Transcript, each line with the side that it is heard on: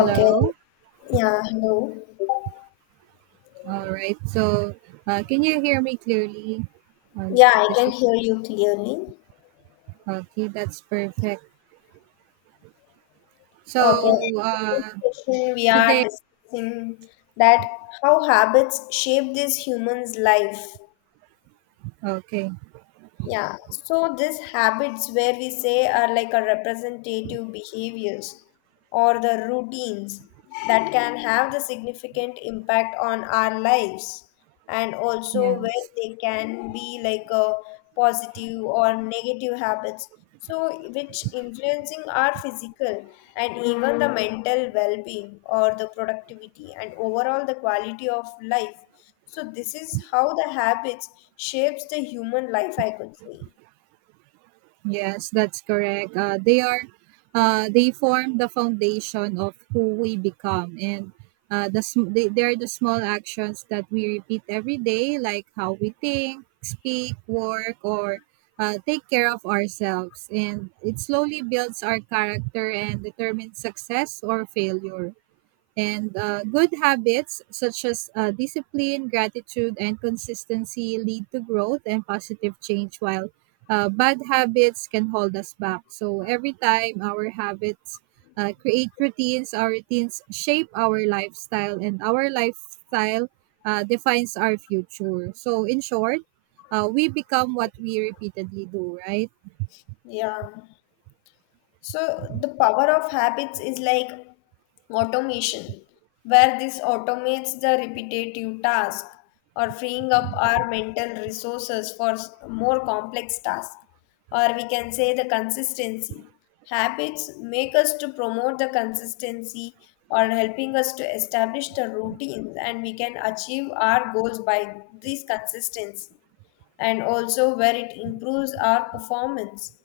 left: Okay. Yeah, hello.
right: All right. Can you hear me clearly? Uh,
left: Yeah, I
right: this
left: can hear you clearly.
right: okay. That's perfect.
left: Okay.
right: So,
left: In this session, we are
right: today.
left: discussing that how habits shape this human's life.
right: Okay.
left: Yeah. So these habits where we say are like a representative behaviors or the routines that can have the significant impact on our lives, and also where
right: Yes.
left: they can be like a positive or negative habits, so which influencing our physical and even the mental well-being or the productivity and overall the quality of life. So this is how the habits shapes the human life, I could say.
right: Yes, that's correct. They form the foundation of who we become, and they are the small actions that we repeat every day, like how we think, speak, work, or take care of ourselves, and it slowly builds our character and determines success or failure. And good habits such as discipline, gratitude, and consistency lead to growth and positive change, while bad habits can hold us back. So every time our habits create routines, our routines shape our lifestyle, and our lifestyle defines our future. In short, we become what we repeatedly do, right?
left: Yeah. So the power of habits is like automation, where this automates the repetitive task or freeing up our mental resources for more complex tasks. Or we can say the consistency. Habits make us to promote the consistency or helping us to establish the routines, and we can achieve our goals by this consistency, and also where it improves our performance.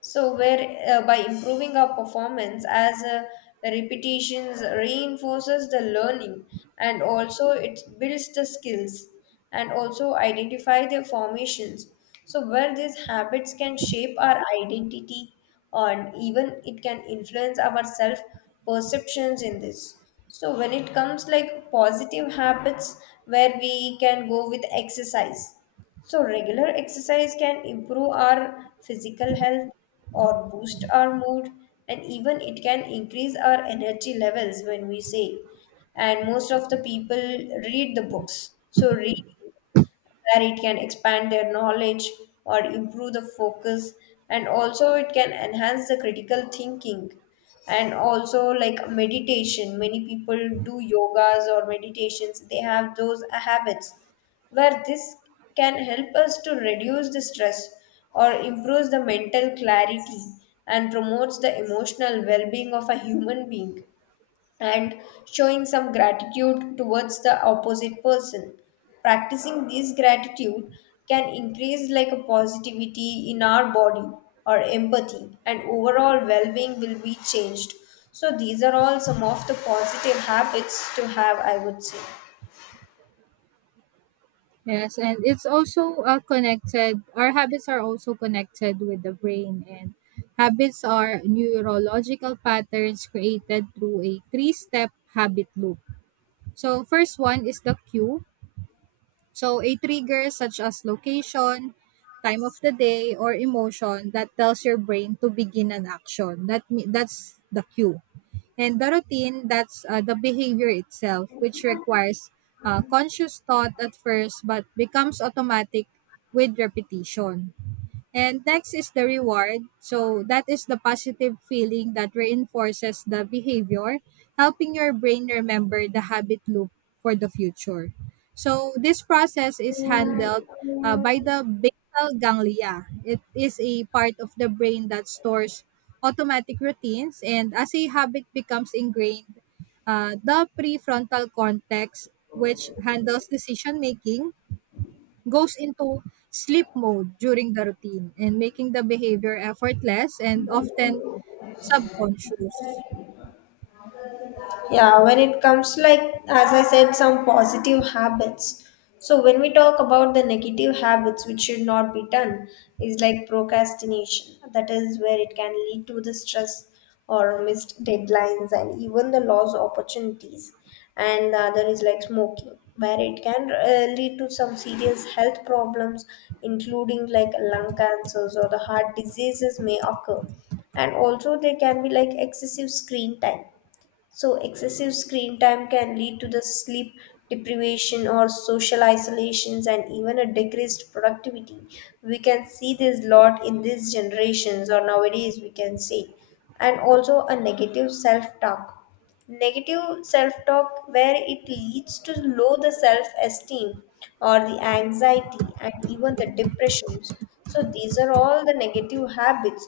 left: So, where by improving our performance as the repetitions reinforces the learning, and also it builds the skills, and also identify the formations. So, where these habits can shape our identity, and even it can influence our self perceptions in this. So, when it comes like positive habits, where we can go with exercise, so regular exercise can improve our physical health or boost our mood, and even it can increase our energy levels when we say. And most of the people read the books. So, read, where it can expand their knowledge or improve the focus, and also it can enhance the critical thinking. And also, like meditation, many people do yogas or meditations, they have those habits where this can help us to reduce the stress or improves the mental clarity and promotes the emotional well-being of a human being, and showing some gratitude towards the opposite person, practicing this gratitude, can increase like a positivity in our body or empathy, and overall well-being will be changed. So these are all some of the positive habits to have, I would say.
right: Yes, and it's also connected. Our habits are also connected with the brain, and habits are neurological patterns created through a three step habit loop. So, first one is the cue. So, a trigger such as location, time of the day, or emotion that tells your brain to begin an action. That's the cue. And the routine, that's the behavior itself, which requires conscious thought at first but becomes automatic with repetition. And next is the reward. So that is the positive feeling that reinforces the behavior, helping your brain remember the habit loop for the future. So this process is handled by the basal ganglia. It is a part of the brain that stores automatic routines, and as a habit becomes ingrained, the prefrontal cortex, which handles decision making, goes into sleep mode during the routine, and making the behavior effortless and often subconscious.
left: Yeah, when it comes like, as I said, some positive habits, so when we talk about the negative habits which should not be done, is like procrastination, that is where it can lead to the stress or missed deadlines and even the lost opportunities. And the other is like smoking, where it can lead to some serious health problems, including like lung cancers or the heart diseases may occur. And also there can be like excessive screen time. So excessive screen time can lead to the sleep deprivation or social isolations and even a decreased productivity. We can see this lot in these generations or nowadays, we can say. And also a negative self-talk. Negative self-talk, where it leads to low the self-esteem or the anxiety and even the depressions. So these are all the negative habits.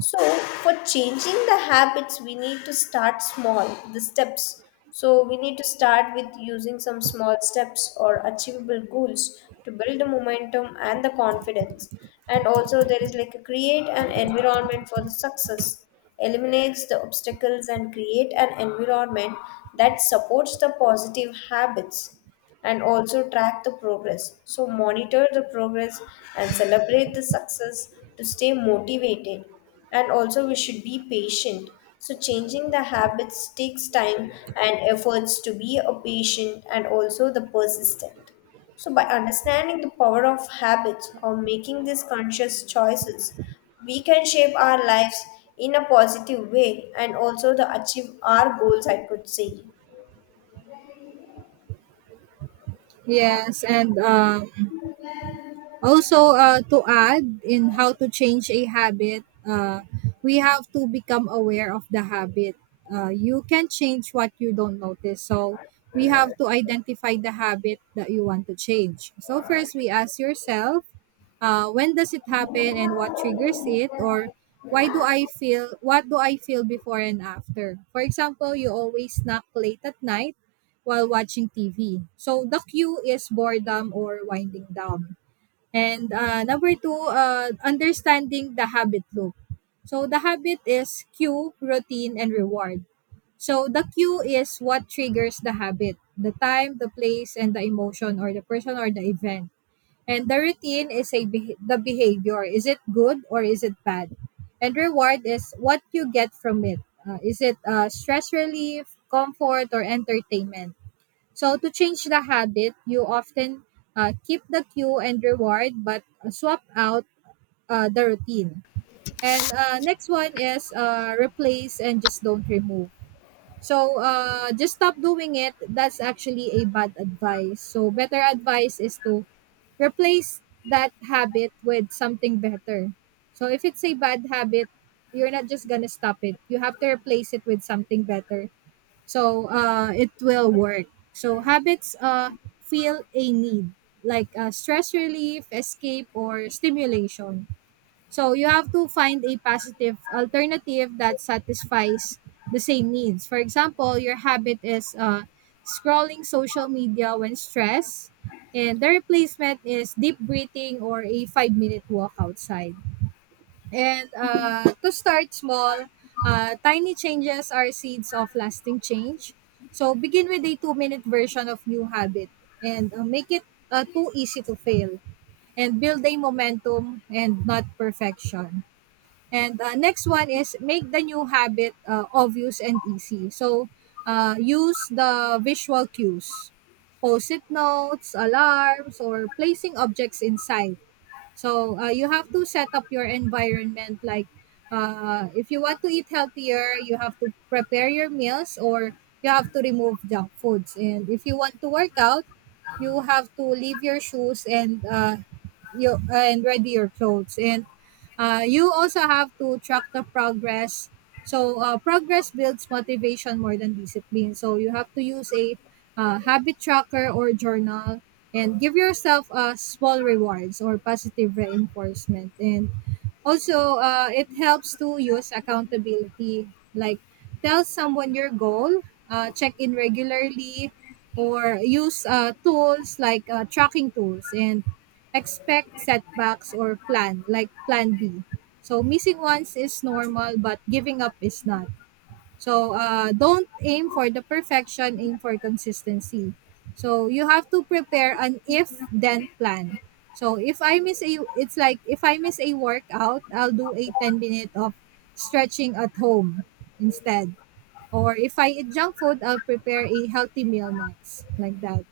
left: So, for changing the habits, we need to start small, the steps. So, we need to start with using some small steps or achievable goals to build the momentum and the confidence. And also, there is like a create an environment for the success, eliminates the obstacles, and create an environment that supports the positive habits, and also track the progress. So, monitor the progress and celebrate the success to stay motivated. And also, we should be patient. So, changing the habits takes time and efforts to be a patient and also the persistent. So, by understanding the power of habits or making these conscious choices, we can shape our lives in a positive way and also the achieve our goals, I could say.
right: Yes, and also, to add in how to change a habit, we have to become aware of the habit. You can change what you don't notice. So, we have to identify the habit that you want to change. So, first, we ask yourself, when does it happen and what triggers it? Or, why do I feel, what do I feel before and after? For example, you always snack late at night while watching TV. So, the cue is boredom or winding down. And number two, understanding the habit loop. So the habit is cue, routine, and reward. So the cue is what triggers the habit: the time, the place, and the emotion, or the person or the event. And the routine is a the behavior. Is it good or is it bad? And reward is what you get from it. Is it stress relief, comfort, or entertainment? So to change the habit, you often keep the cue and reward, but swap out the routine. And next one is, replace and just don't remove. So just stop doing it. That's actually a bad advice. So better advice is to replace that habit with something better. So if it's a bad habit, you're not just gonna stop it. You have to replace it with something better, so it will work. So habits feel a need, like stress relief, escape, or stimulation, so you have to find a positive alternative that satisfies the same needs. For example, your habit is scrolling social media when stressed, and the replacement is deep breathing or a 5 minute walk outside. And to start small, tiny changes are seeds of lasting change. So begin with a 2 minute version of new habit, and make it too easy to fail, and build a momentum and not perfection. And next one is make the new habit obvious and easy. So use the visual cues, post it notes, alarms, or placing objects inside. So you have to set up your environment. Like, if you want to eat healthier, you have to prepare your meals or you have to remove junk foods. And if you want to work out, you have to leave your shoes, and you and ready your clothes. And you also have to track the progress. So progress builds motivation more than discipline, so you have to use a habit tracker or journal, and give yourself small rewards or positive reinforcement. And also, it helps to use accountability, like tell someone your goal, check in regularly, or use tools like tracking tools. And expect setbacks, or plan, like plan b. So missing once is normal, but giving up is not. So don't aim for the perfection, aim for consistency. So you have to prepare an if then plan. So if I miss a it's like, if I miss a workout, I'll do a 10 minute of stretching at home instead, or if I eat junk food, I'll prepare a healthy meal next, like that.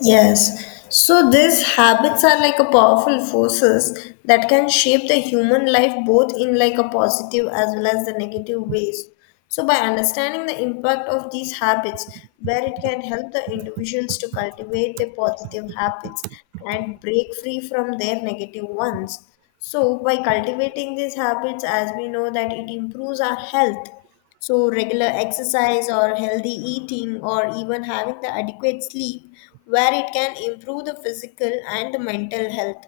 left: Yes. So these habits are like a powerful forces that can shape the human life both in like a positive as well as the negative ways. So by understanding the impact of these habits, where it can help the individuals to cultivate their positive habits and break free from their negative ones. So by cultivating these habits, as we know that it improves our health. So regular exercise or healthy eating or even having the adequate sleep, where it can improve the physical and the mental health.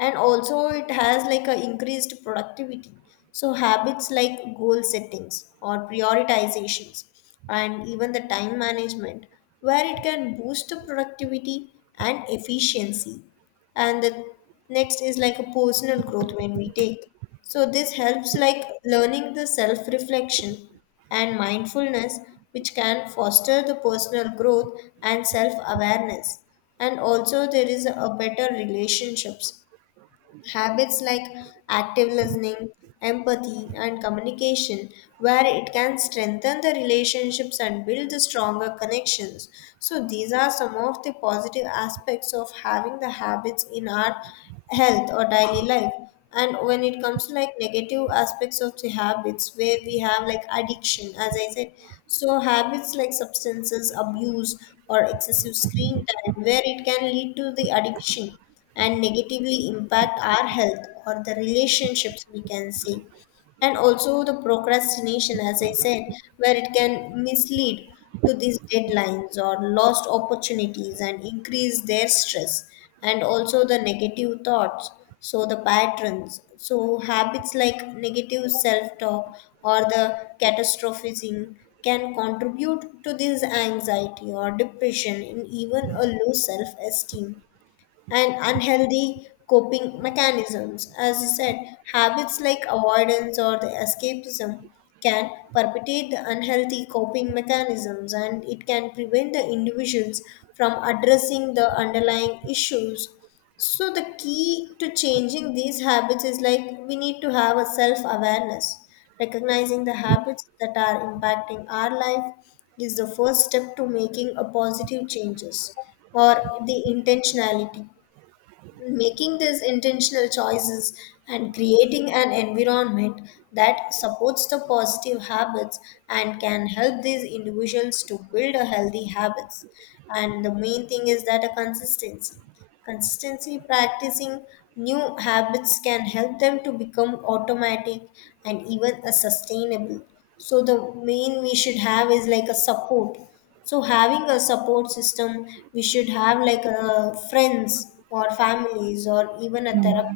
left: And also, it has like a increased productivity. So habits like goal settings or prioritizations and even the time management, where it can boost the productivity and efficiency. And the next is like a personal growth when we take. So this helps like learning the self reflection and mindfulness, which can foster the personal growth and self awareness. And also there is a better relationships. Habits like active listening, empathy, and communication, where it can strengthen the relationships and build the stronger connections. So, these are some of the positive aspects of having the habits in our health or daily life. And when it comes to like negative aspects of the habits, where we have like addiction, as I said, so habits like substances abuse or excessive screen time, where it can lead to the addiction and negatively impact our health or the relationships, we can see. And also the procrastination, as I said, where it can mislead to these deadlines or lost opportunities and increase their stress. And also the negative thoughts, so the patterns, so habits like negative self talk or the catastrophizing can contribute to this anxiety or depression and even a low self esteem and unhealthy coping mechanisms. As I said, habits like avoidance or the escapism can perpetuate the unhealthy coping mechanisms and it can prevent the individuals from addressing the underlying issues. So, the key to changing these habits is like we need to have a self awareness. Recognizing the habits that are impacting our life is the first step to making a positive changes, or the intentionality, making these intentional choices and creating an environment that supports the positive habits, and can help these individuals to build a healthy habits. And the main thing is that a consistency, consistency practicing new habits can help them to become automatic and even a sustainable. So the main we should have is like a support. So having a support system, we should have like friends or families or even a therapist,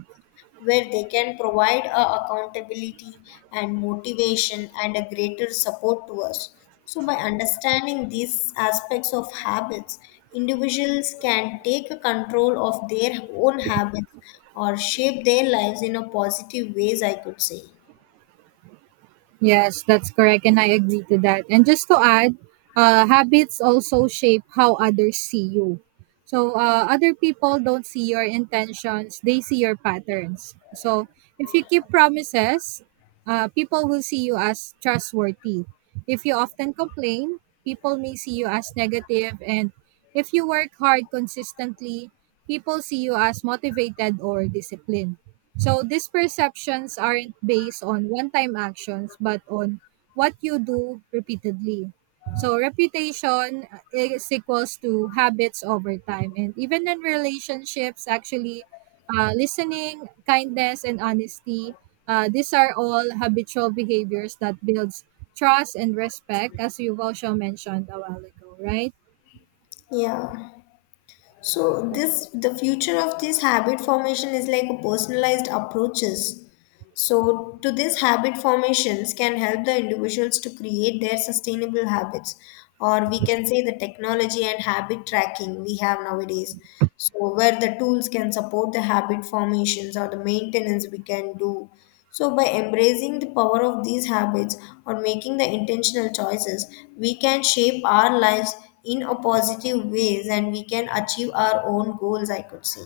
left: where they can provide a accountability and motivation and a greater support to us. So by understanding these aspects of habits, individuals can take a control of their own habits or shape their lives in a positive ways, I could say.
right: Yes, that's correct, and I agree to that. And just to add, habits also shape how others see you. So other people don't see your intentions; they see your patterns. So if you keep promises, people will see you as trustworthy. If you often complain, people may see you as negative, and if you work hard consistently, people see you as motivated or disciplined. So these perceptions aren't based on one time actions, but on what you do repeatedly. So reputation is equals to habits over time. And even in relationships, actually, listening, kindness, and honesty, these are all habitual behaviors that builds trust and respect, as you've also mentioned a while ago, right?
left: Yeah. So this the future of this habit formation is like a personalized approaches. So to this habit formations can help the individuals to create their sustainable habits, or we can say the technology and habit tracking we have nowadays. So where the tools can support the habit formations or the maintenance we can do. So, by embracing the power of these habits or making the intentional choices, we can shape our lives in a positive ways and we can achieve our own goals, I could say.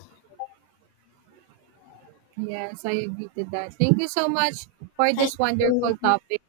right: Yes, I agree to that. Thank you so much for
left: Thank
right: this
left: you.
right: wonderful topic.